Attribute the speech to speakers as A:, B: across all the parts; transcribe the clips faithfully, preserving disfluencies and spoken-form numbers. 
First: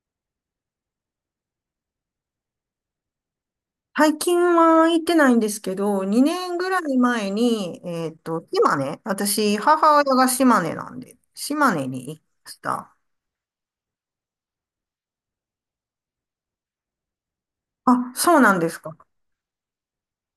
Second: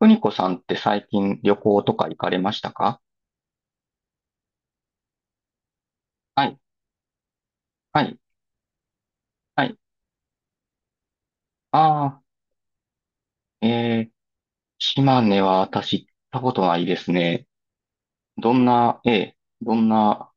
A: 邦子さんって最近旅行とか行かれましたか？
B: 最近は行ってないんですけど、
A: は
B: 2
A: い、
B: 年ぐらい前に、
A: は
B: えっ
A: い、
B: と、島根、私、
A: はい。
B: 母親が島根なんで、島根に行
A: あ
B: きました。
A: あ、えー、島根は私行ったことないですね。
B: あ、そうな
A: ど
B: ん
A: ん
B: ですか。
A: な、ええ、どんな。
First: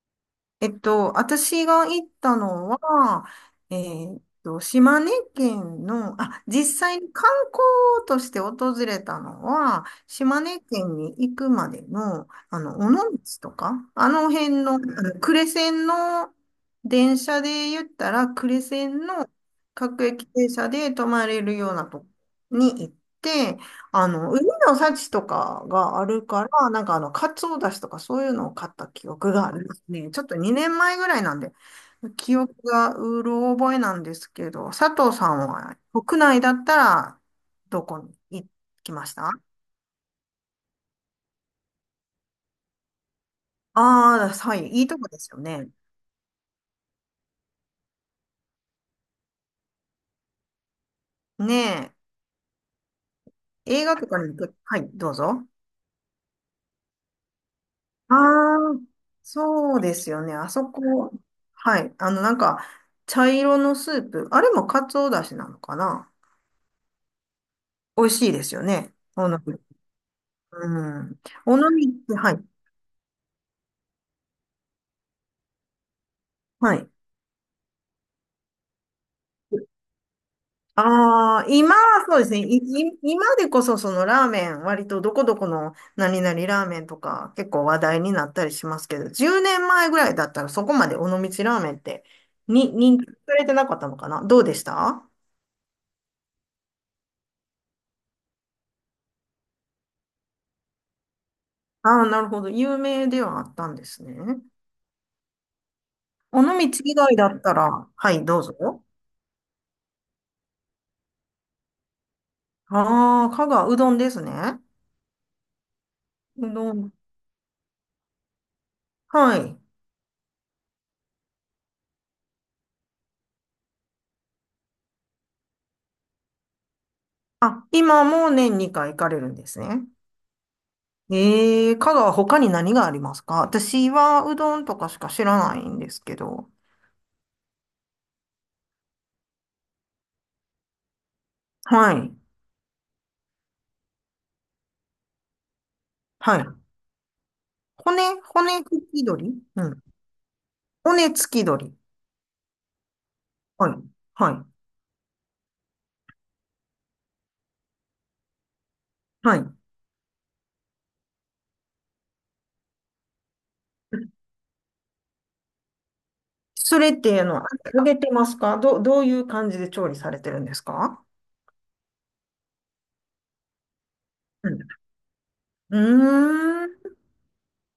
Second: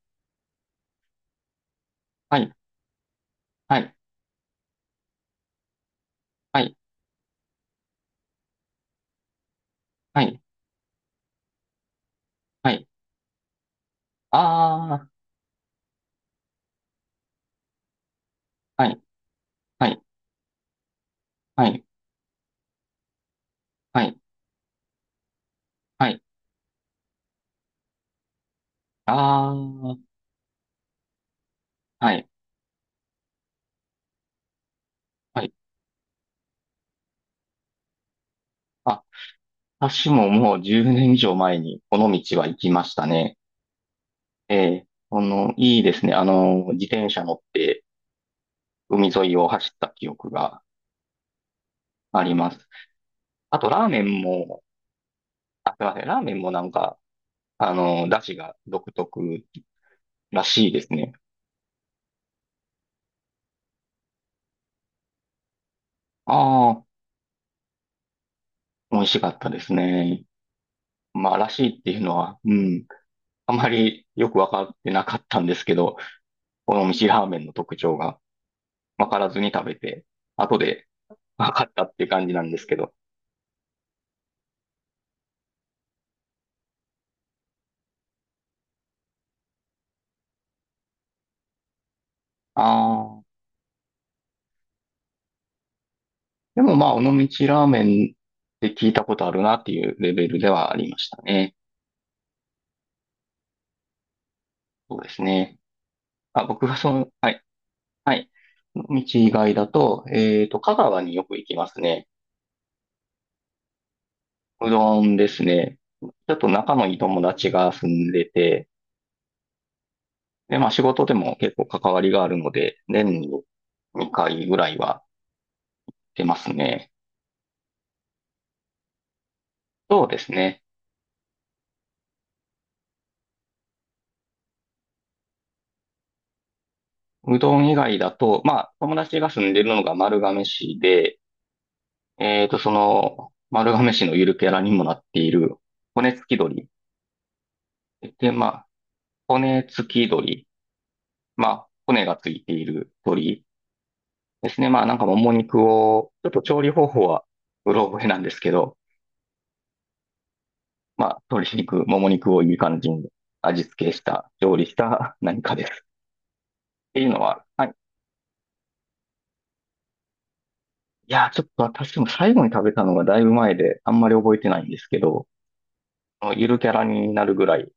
B: えっと、私が行った
A: はい、
B: のは、え
A: はい、
B: ーっと、島根県の、あ、
A: は
B: 実
A: い、
B: 際に観光として訪れたのは、
A: はい、
B: 島根県に行くまでの、あ
A: は
B: の、
A: い。
B: 尾道とか、あの辺の、あ
A: あ
B: の呉線の電車で言ったら、呉
A: あ、はい、
B: 線の
A: はい、
B: 各駅停車で泊まれる
A: は
B: よう
A: い、
B: なとこに行って、
A: は
B: あ
A: い、
B: の、海の幸とかがあ
A: はい。
B: るから、なんかあの、カツオだしとかそういうのを買った記憶が
A: あ
B: あります
A: あ、
B: ね。ちょっとにねんまえぐらいなんで、
A: はい、
B: 記憶がうろ覚えなんですけど、佐藤さん
A: はい。
B: は国内だったらどこに行き
A: あ、
B: ましたあ？
A: 私ももうじゅうねん以上前にこの道は行きましたね。
B: あー、
A: え
B: はい、い
A: え、
B: いとこで
A: こ
B: すよ
A: の、
B: ね。
A: いいですね。あの、自転車乗って海沿いを走った記憶が
B: ね
A: あります。あと、
B: え、映
A: ラー
B: 画
A: メ
B: と
A: ン
B: かに行く、
A: も、
B: はい、どうぞ。
A: あ、すいません。ラーメンもなんか、あの、
B: あ
A: 出汁が
B: あ、
A: 独特
B: そうですよね。
A: ら
B: あそ
A: しいです
B: こ、
A: ね。
B: はい、あの、なんか、茶色のスープ、あれもカツオだしなのかな？
A: ああ、
B: 美味しいですよね。
A: 美味し
B: お
A: かっ
B: の
A: たで
B: り。
A: すね。
B: うん。
A: まあ、ら
B: おの
A: しいっ
B: り
A: て
B: っ
A: いう
B: て、
A: の
B: は
A: は、
B: い。
A: うん。あまりよくわかってなかったんですけど、こ
B: はい。
A: の蒸ラーメンの特徴がわからずに食べて、後で
B: ああ、
A: わかっ
B: 今
A: たって
B: は
A: いう
B: そうで
A: 感
B: す
A: じ
B: ね。
A: なん
B: い、
A: ですけど。
B: い今でこそそのラーメン、割とどこどこの何々ラーメンとか結構話題になったりしますけど、じゅうねんまえぐらいだったらそこまで尾道ラーメンってに認知
A: あ
B: さ
A: あ、
B: れてなかったのかな、どうでしたあ
A: でもまあ、尾道ラーメンって聞いたことあるなっていうレベルではありましたね。
B: あー、なるほど。有名ではあったんですね。
A: そうですね。あ、僕
B: 尾
A: が
B: 道
A: そ
B: 以
A: の、
B: 外だ
A: は
B: っ
A: い。
B: たら、は
A: は
B: い、
A: い。
B: どうぞ。
A: 道以外だと、えっと、香川によく行きますね。
B: ああ、香川、うどんですね。
A: うどんですね。ちょっと
B: うど
A: 仲の
B: ん。
A: いい友達が住んでて、
B: はい。
A: で、まあ仕事でも結構関わりがあるので、年ににかいぐらいは出ますね。
B: あ、今も年にかい行かれるんですね。
A: そうですね。
B: えー、香川他に何がありますか？私はうどんとかしか知らないんですけど。
A: うどん以外だと、まあ友達が住んでるのが丸亀市で、
B: はい。
A: えっと、その丸亀市のゆるキャラにもなっている骨付き
B: はい。
A: 鳥。
B: 骨、
A: で、ま
B: 骨
A: あ、
B: 付き鳥
A: 骨
B: うん。
A: 付き鳥。
B: 骨付き
A: まあ、
B: 鳥。
A: 骨がついている鳥。
B: はい。は
A: で
B: い。
A: すね。まあなんかもも肉を、ちょっと調理方法はうろ覚えなんですけど、
B: はい。
A: まあ鶏肉、もも肉をいい感じに味付けした、調理した何かです。っ
B: それ
A: て
B: っ
A: いうの
B: て、あの、
A: は、はい。
B: 揚げてますか？ど、どういう感じで調理されてるんですか？
A: いやー、ちょっと私も最後に食べたのがだいぶ前であんまり覚えて
B: う
A: な
B: ん。
A: いんですけど、
B: う
A: ゆる
B: ー
A: キャラ
B: ん。
A: になるぐらい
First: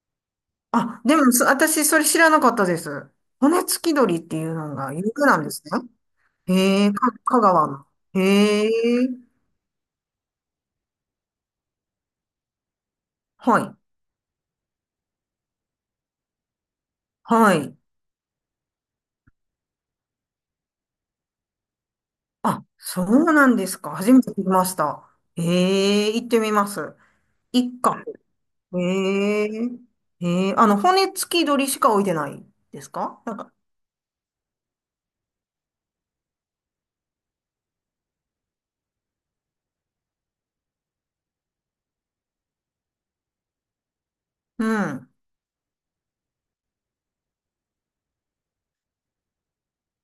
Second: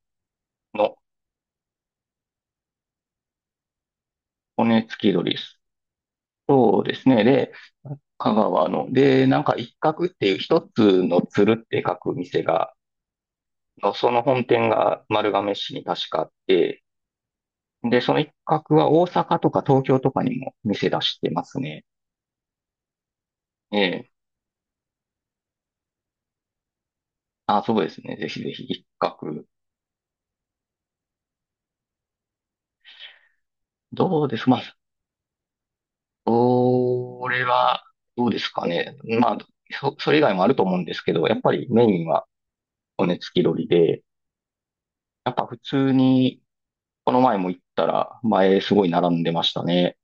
A: の
B: あ、でも、そ私、それ知らなかったです。骨付き鳥っていうの
A: 骨
B: が
A: 付
B: 有
A: き
B: 名
A: 鶏
B: な
A: で
B: んで
A: す。
B: すね。
A: そう
B: へえ、
A: です
B: か、
A: ね。
B: 香
A: で、
B: 川の。
A: 香
B: へ
A: 川
B: え。
A: の、で、なんか一角っていう一つの鶴って書く店が、
B: はい。
A: のその本店が丸亀市に確かあって、
B: はい。
A: で、その一角は大阪とか東京とかにも店出してますね。
B: あ、そうなんで
A: え
B: すか。
A: え。
B: 初めて聞きました。ええ行ってみます。
A: あ、そ
B: 一
A: うです
B: か、
A: ね。ぜひぜひ
B: え
A: 一角。
B: えええあの、骨付き鳥しか置いてないですか？なんか、
A: どうですまあ、それは、どうですかね。まあ、そ、それ以外もあると思うんですけど、やっぱりメインは骨付き鳥で、
B: うん。
A: やっぱ普通に、この前も行ったら、前すごい並んでましたね。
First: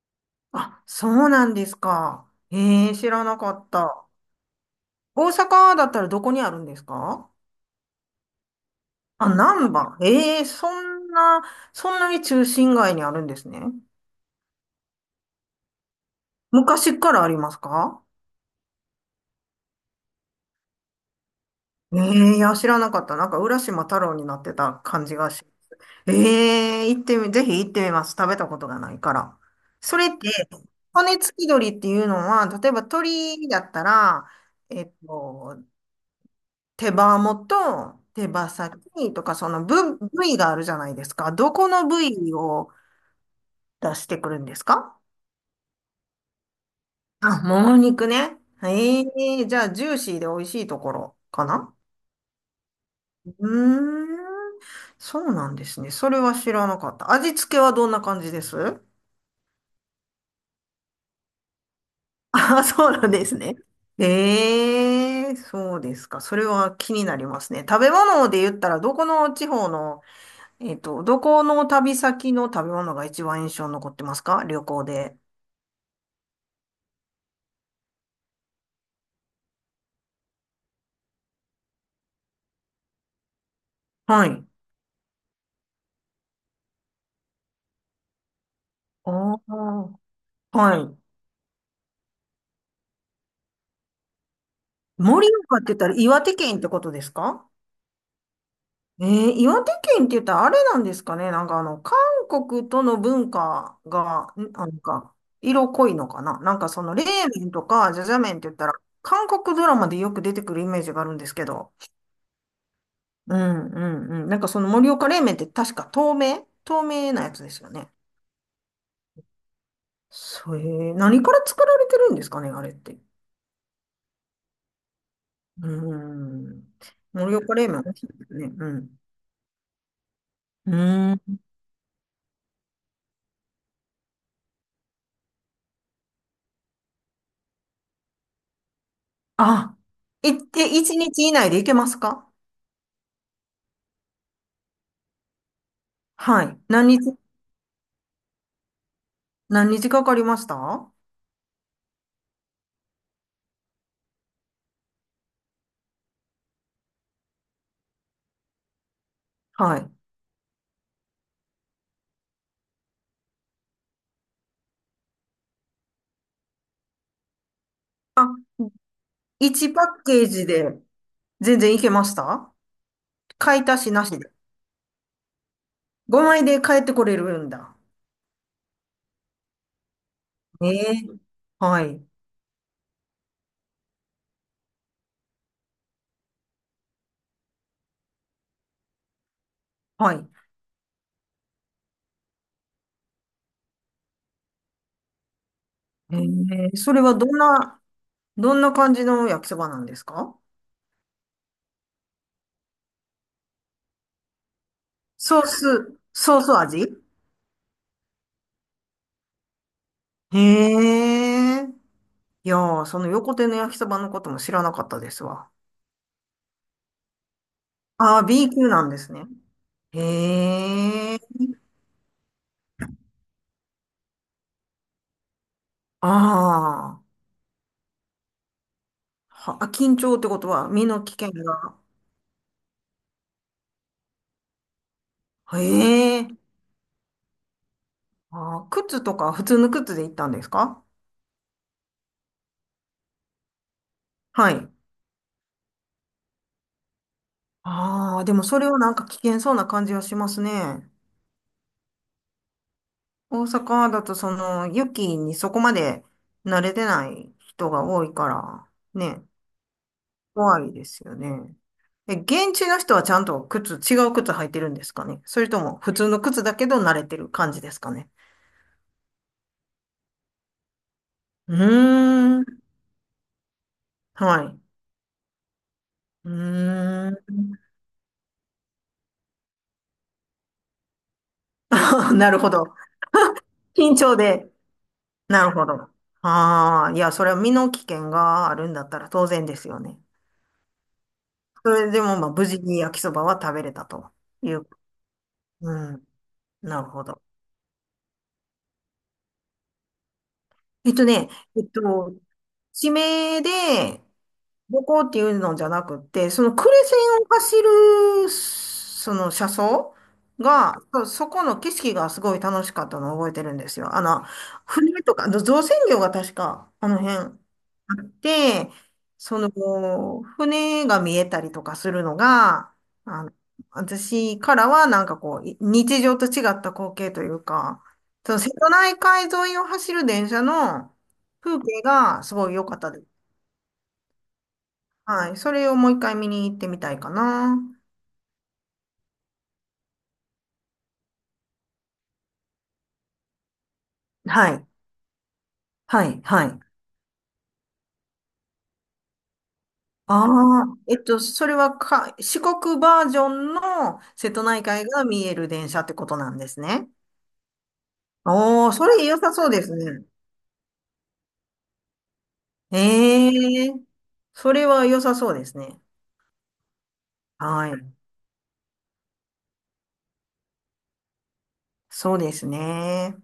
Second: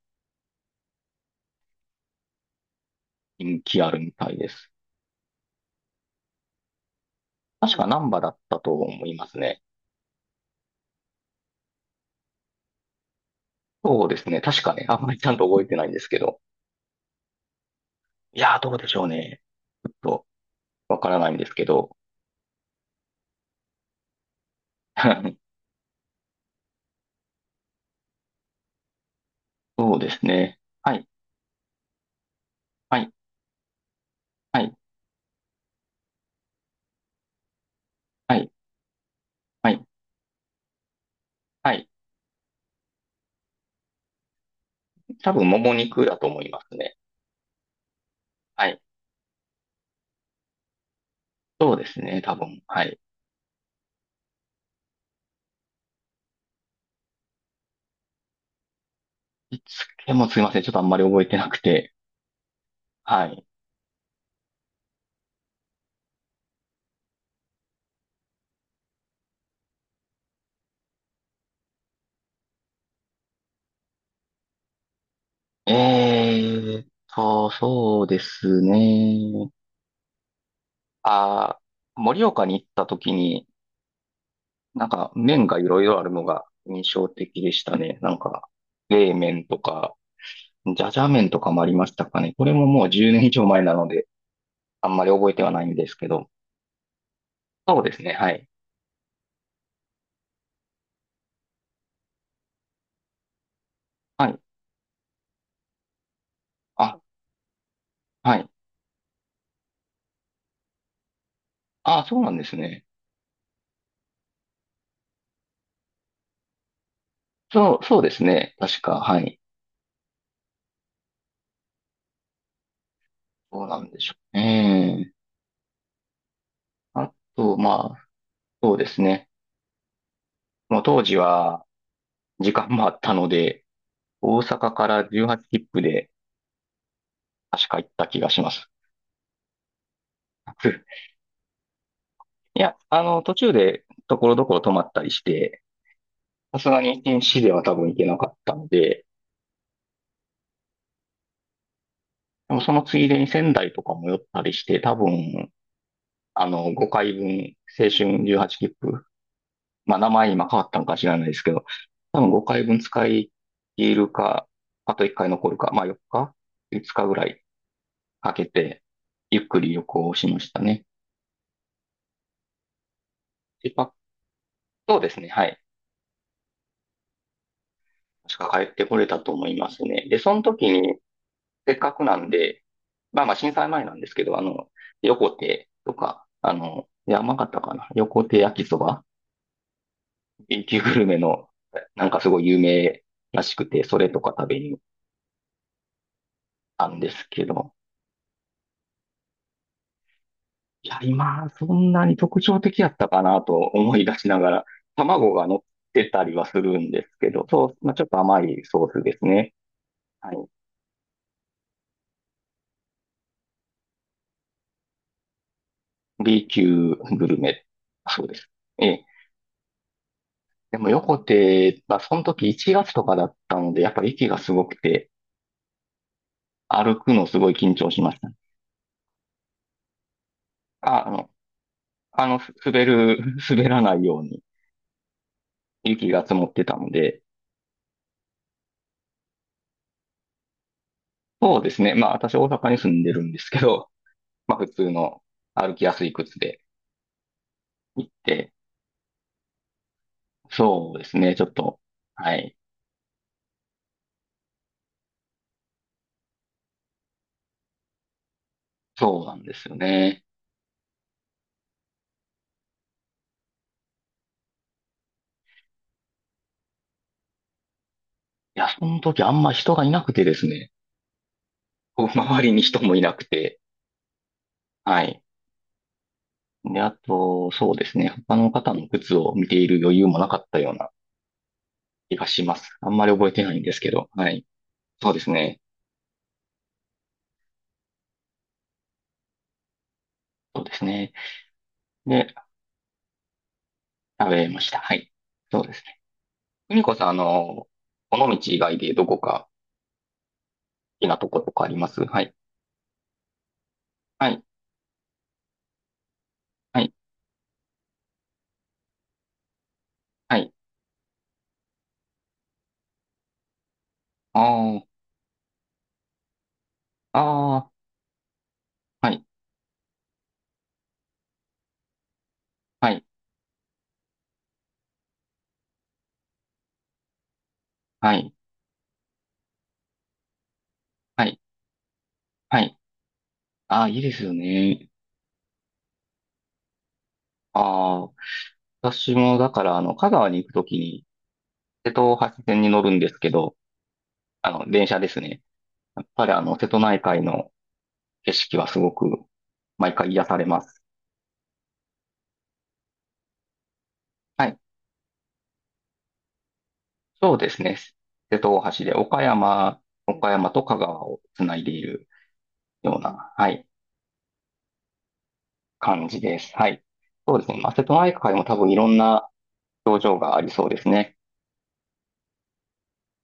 B: あ、そうなんですか。ええ知らなか
A: 人
B: っ
A: 気ある
B: た。
A: みたいです。
B: 大阪だったらどこにあるんですか？
A: 確か難波だったと思いま
B: あ、
A: すね。
B: 難波。ええそんな、そんなに中心街にあるんですね。
A: そうですね。確かね、あんまりちゃんと覚えてないんですけど。
B: 昔からありますか？
A: いやー、どうでしょうね。ちょっとわからないんですけど。
B: ええいや、知らなかった。なんか、浦島太郎になってた感じがし ええ行ってみ、ぜひ行ってみます。食べたことがないから。
A: そ
B: そ
A: う
B: れっ
A: です
B: て、
A: ね。はい、
B: 骨付き鳥っていうのは、例えば
A: はい、
B: 鳥だったら、
A: はい、
B: えっと、手羽元、手
A: は
B: 羽
A: い、
B: 先とか、その
A: はい、
B: 部、部位があるじゃないですか。どこ
A: は
B: の
A: い。
B: 部位を出してくるんですか？
A: 多分、もも肉だと思いますね。
B: あ、もも肉ね。
A: はい。
B: ええじゃあ、ジューシーで美味しいところか
A: そ
B: な？
A: うですね、多分。はい。
B: うーん、そうなんですね。それは知らなかった。味付けはどんな感じです？
A: いつけもすいません。ちょっとあんまり覚えてなくて。
B: ああ、そうなん
A: は
B: です
A: い。
B: ね。ええ、そうですか。それは気になりますね。食べ物で言ったら、どこの地方の、えっと、どこの旅先の食べ物が一番印象に残ってますか？旅行で。
A: えーっと、そうですね。あー、盛岡に行った時に、
B: はい。
A: なんか麺がいろいろあるのが印象的でしたね。なんか、
B: あ
A: 冷麺と
B: あ、
A: か、
B: は
A: じゃじ
B: い。
A: ゃ麺とかもありましたかね。これももうじゅうねん以上前なので、あんまり
B: 盛
A: 覚えては
B: 岡っ
A: ない
B: て
A: ん
B: 言っ
A: で
B: た
A: す
B: ら
A: け
B: 岩
A: ど。
B: 手県ってことですか？
A: そうですね。はい。
B: えー、岩手県って言ったらあれなんですかね。なんかあの、韓国との文化
A: は
B: が、
A: い。
B: んなんか、色濃いのかな。なんかその、
A: あ、
B: 冷麺とか、じゃじゃ麺
A: は
B: って
A: い。
B: 言ったら、韓国ドラマでよく出てくるイメージがあるんですけど。
A: あ、そうなんですね。
B: うんうんうん。なんかその盛岡冷麺って確か透明透明なやつですよ
A: そう、
B: ね。
A: そうですね。確か。はい。
B: それ、何から作られてるんですかね、あれって。
A: そうなんでしょう。ええ。
B: うん。
A: あ
B: 盛岡
A: と、
B: 冷麺美
A: ま
B: 味し
A: あ、
B: いですね。う
A: そうで
B: ん。
A: すね。もう当時
B: うん。
A: は時間もあったので、大阪からじゅうはち切符で確か行った気がします。
B: あ、いって、え一 日以内でいけますか？
A: いや、あの、途中でところどころ泊まったりして、
B: は
A: さ
B: い。
A: すが
B: 何
A: に1
B: 日
A: 日では多分行けなかったので、
B: 何日かかりました？は
A: でもそのついでに仙台とかも寄ったりして、多分あの、ごかいぶん、青春じゅうはち切符。
B: い。
A: まあ、名前今変わったのか知らないですけど、多分ごかいぶん使い切るか、あといっかい残るか、まあよっか ?いつ 日ぐらい
B: あ、
A: かけて、ゆっくり
B: いち
A: 旅
B: パッ
A: 行を
B: ケ
A: し
B: ー
A: ま
B: ジ
A: した
B: で
A: ね。
B: 全然いけました？買い
A: で、
B: 足し
A: パ
B: なしで。
A: そうですね、はい。
B: ごまいで帰ってこれるんだ。
A: 確か帰ってこれたと思いますね。で、その時
B: ええ
A: に、せっ
B: は
A: か
B: い。
A: くなんで、まあまあ震災前なんですけど、あの、横手とか、あの、山形かな、横手焼きそば
B: はい。
A: B 級グルメの、なんかすごい有名らしくて、それとか食べに行っ
B: ええ
A: た
B: そ
A: ん
B: れ
A: で
B: はど
A: す
B: ん
A: けど、
B: な、どんな感じの焼きそばなんですか？
A: いや、今、そんなに特徴的やったかなと思い出しながら、卵
B: ソ
A: が
B: ー
A: 乗っ
B: ス、
A: てたり
B: ソー
A: は
B: ス
A: するん
B: 味？
A: ですけど、そう、まあ、ちょっと甘いソースですね。はい。
B: へえ。いやー、その横手の焼きそばのことも知らなかったですわ。
A: B 級グルメ。
B: あ
A: そ
B: あ、
A: うです。
B: B 級な
A: え
B: んで
A: え。
B: すね。
A: でも、
B: へ
A: 横
B: え。
A: 手は、その時いちがつとかだったので、やっぱり息がすごくて、歩
B: あ
A: く
B: あ。
A: のすごい緊張しました。
B: は、緊張ってことは身の
A: あ、あ
B: 危
A: の、
B: 険が。
A: あの、す滑る、滑らないように
B: へ
A: 雪が
B: え。
A: 積もってたので、
B: あー、靴とか普通の靴で行ったんですか？
A: そうですね。まあ、私大阪に住んでるんですけど、
B: は
A: まあ、普
B: い。
A: 通の歩きやすい靴で行っ
B: ああ、でも
A: て、
B: それはなんか危険そうな感じはしますね。
A: そうですね。ちょっと、はい。
B: 大阪だとその雪にそこまで慣れてない人が多いから、
A: そ
B: ね、
A: うなんですよね。
B: 怖いですよね。え、現地の人はちゃんと靴、違う靴履いてるんですかね？それとも普通の靴だけど慣れてる感じですかね？
A: いや、その時あんま人がいなくてですね。
B: う
A: こう
B: ー
A: 周り
B: ん。
A: に人もいなくて、
B: はい。
A: はい。
B: う
A: で、あ
B: ーん。
A: と、そうですね。他の方の靴を見ている余裕もなかったような 気が
B: なる
A: し
B: ほ
A: ま
B: ど。
A: す。あんまり覚えてないんですけ
B: 緊
A: ど、
B: 張
A: はい。
B: で。
A: そうです
B: なる
A: ね。
B: ほど。ああ、いや、それは身の危険があるんだったら当然ですよね。
A: そうですね。
B: それでも、まあ、
A: で、
B: 無事に焼きそばは食べれたと
A: 食べ
B: い
A: ま
B: う。
A: した。はい。そうで
B: う
A: すね。
B: ん。
A: ふ
B: な
A: み
B: る
A: こ
B: ほ
A: さん、あ
B: ど。
A: の、この道以外でどこか、
B: えっと
A: きなと
B: ね、
A: こと
B: え
A: かあ
B: っ
A: ります？
B: と、
A: はい。
B: 地名で
A: はい。
B: どこっていうのじゃなくて、その呉
A: はい。
B: 線を走る、その車窓
A: はい。
B: が、そそこの景色がすごい楽しかったのを覚えてるんですよ。あの、
A: あ
B: 船とか、あの造船業が確か、あの
A: あ。
B: 辺。
A: ああ。
B: あって、
A: はい。
B: その、船が見えたりとかするのが、
A: はい。
B: あの、私からはなんかこう、い日常と違った光景というか、
A: はい。
B: その瀬戸内海沿いを走る電車の
A: はい。
B: 風景がすごい
A: は
B: 良か
A: い。
B: ったです。
A: ああ、いいですよね。
B: はい。それをもう一回見に行ってみたいかな。
A: ああ。私も、だから、あの、香川に行くときに、瀬戸大橋線に乗るんですけど、あ
B: はい。
A: の、電車ですね。や
B: は
A: っ
B: い。
A: ぱり、あ
B: は
A: の、
B: い。
A: 瀬戸内海の景色はすごく、毎回癒されま
B: ああ、
A: す。
B: えっと、それはか、四国バージョンの瀬戸
A: はい。
B: 内海が見える電車ってことなんですね。
A: そうですね。瀬戸
B: お
A: 大
B: ー、
A: 橋
B: そ
A: で、
B: れ良
A: 岡
B: さそうです
A: 山、
B: ね。
A: 岡山と香川をつないでいるような、は
B: え
A: い、
B: えそれは良さそうですね。
A: 感じです。はい。そうですね。ま
B: は
A: あ、瀬
B: い。
A: 戸内海も多分いろんな表情がありそうですね。
B: そうですね。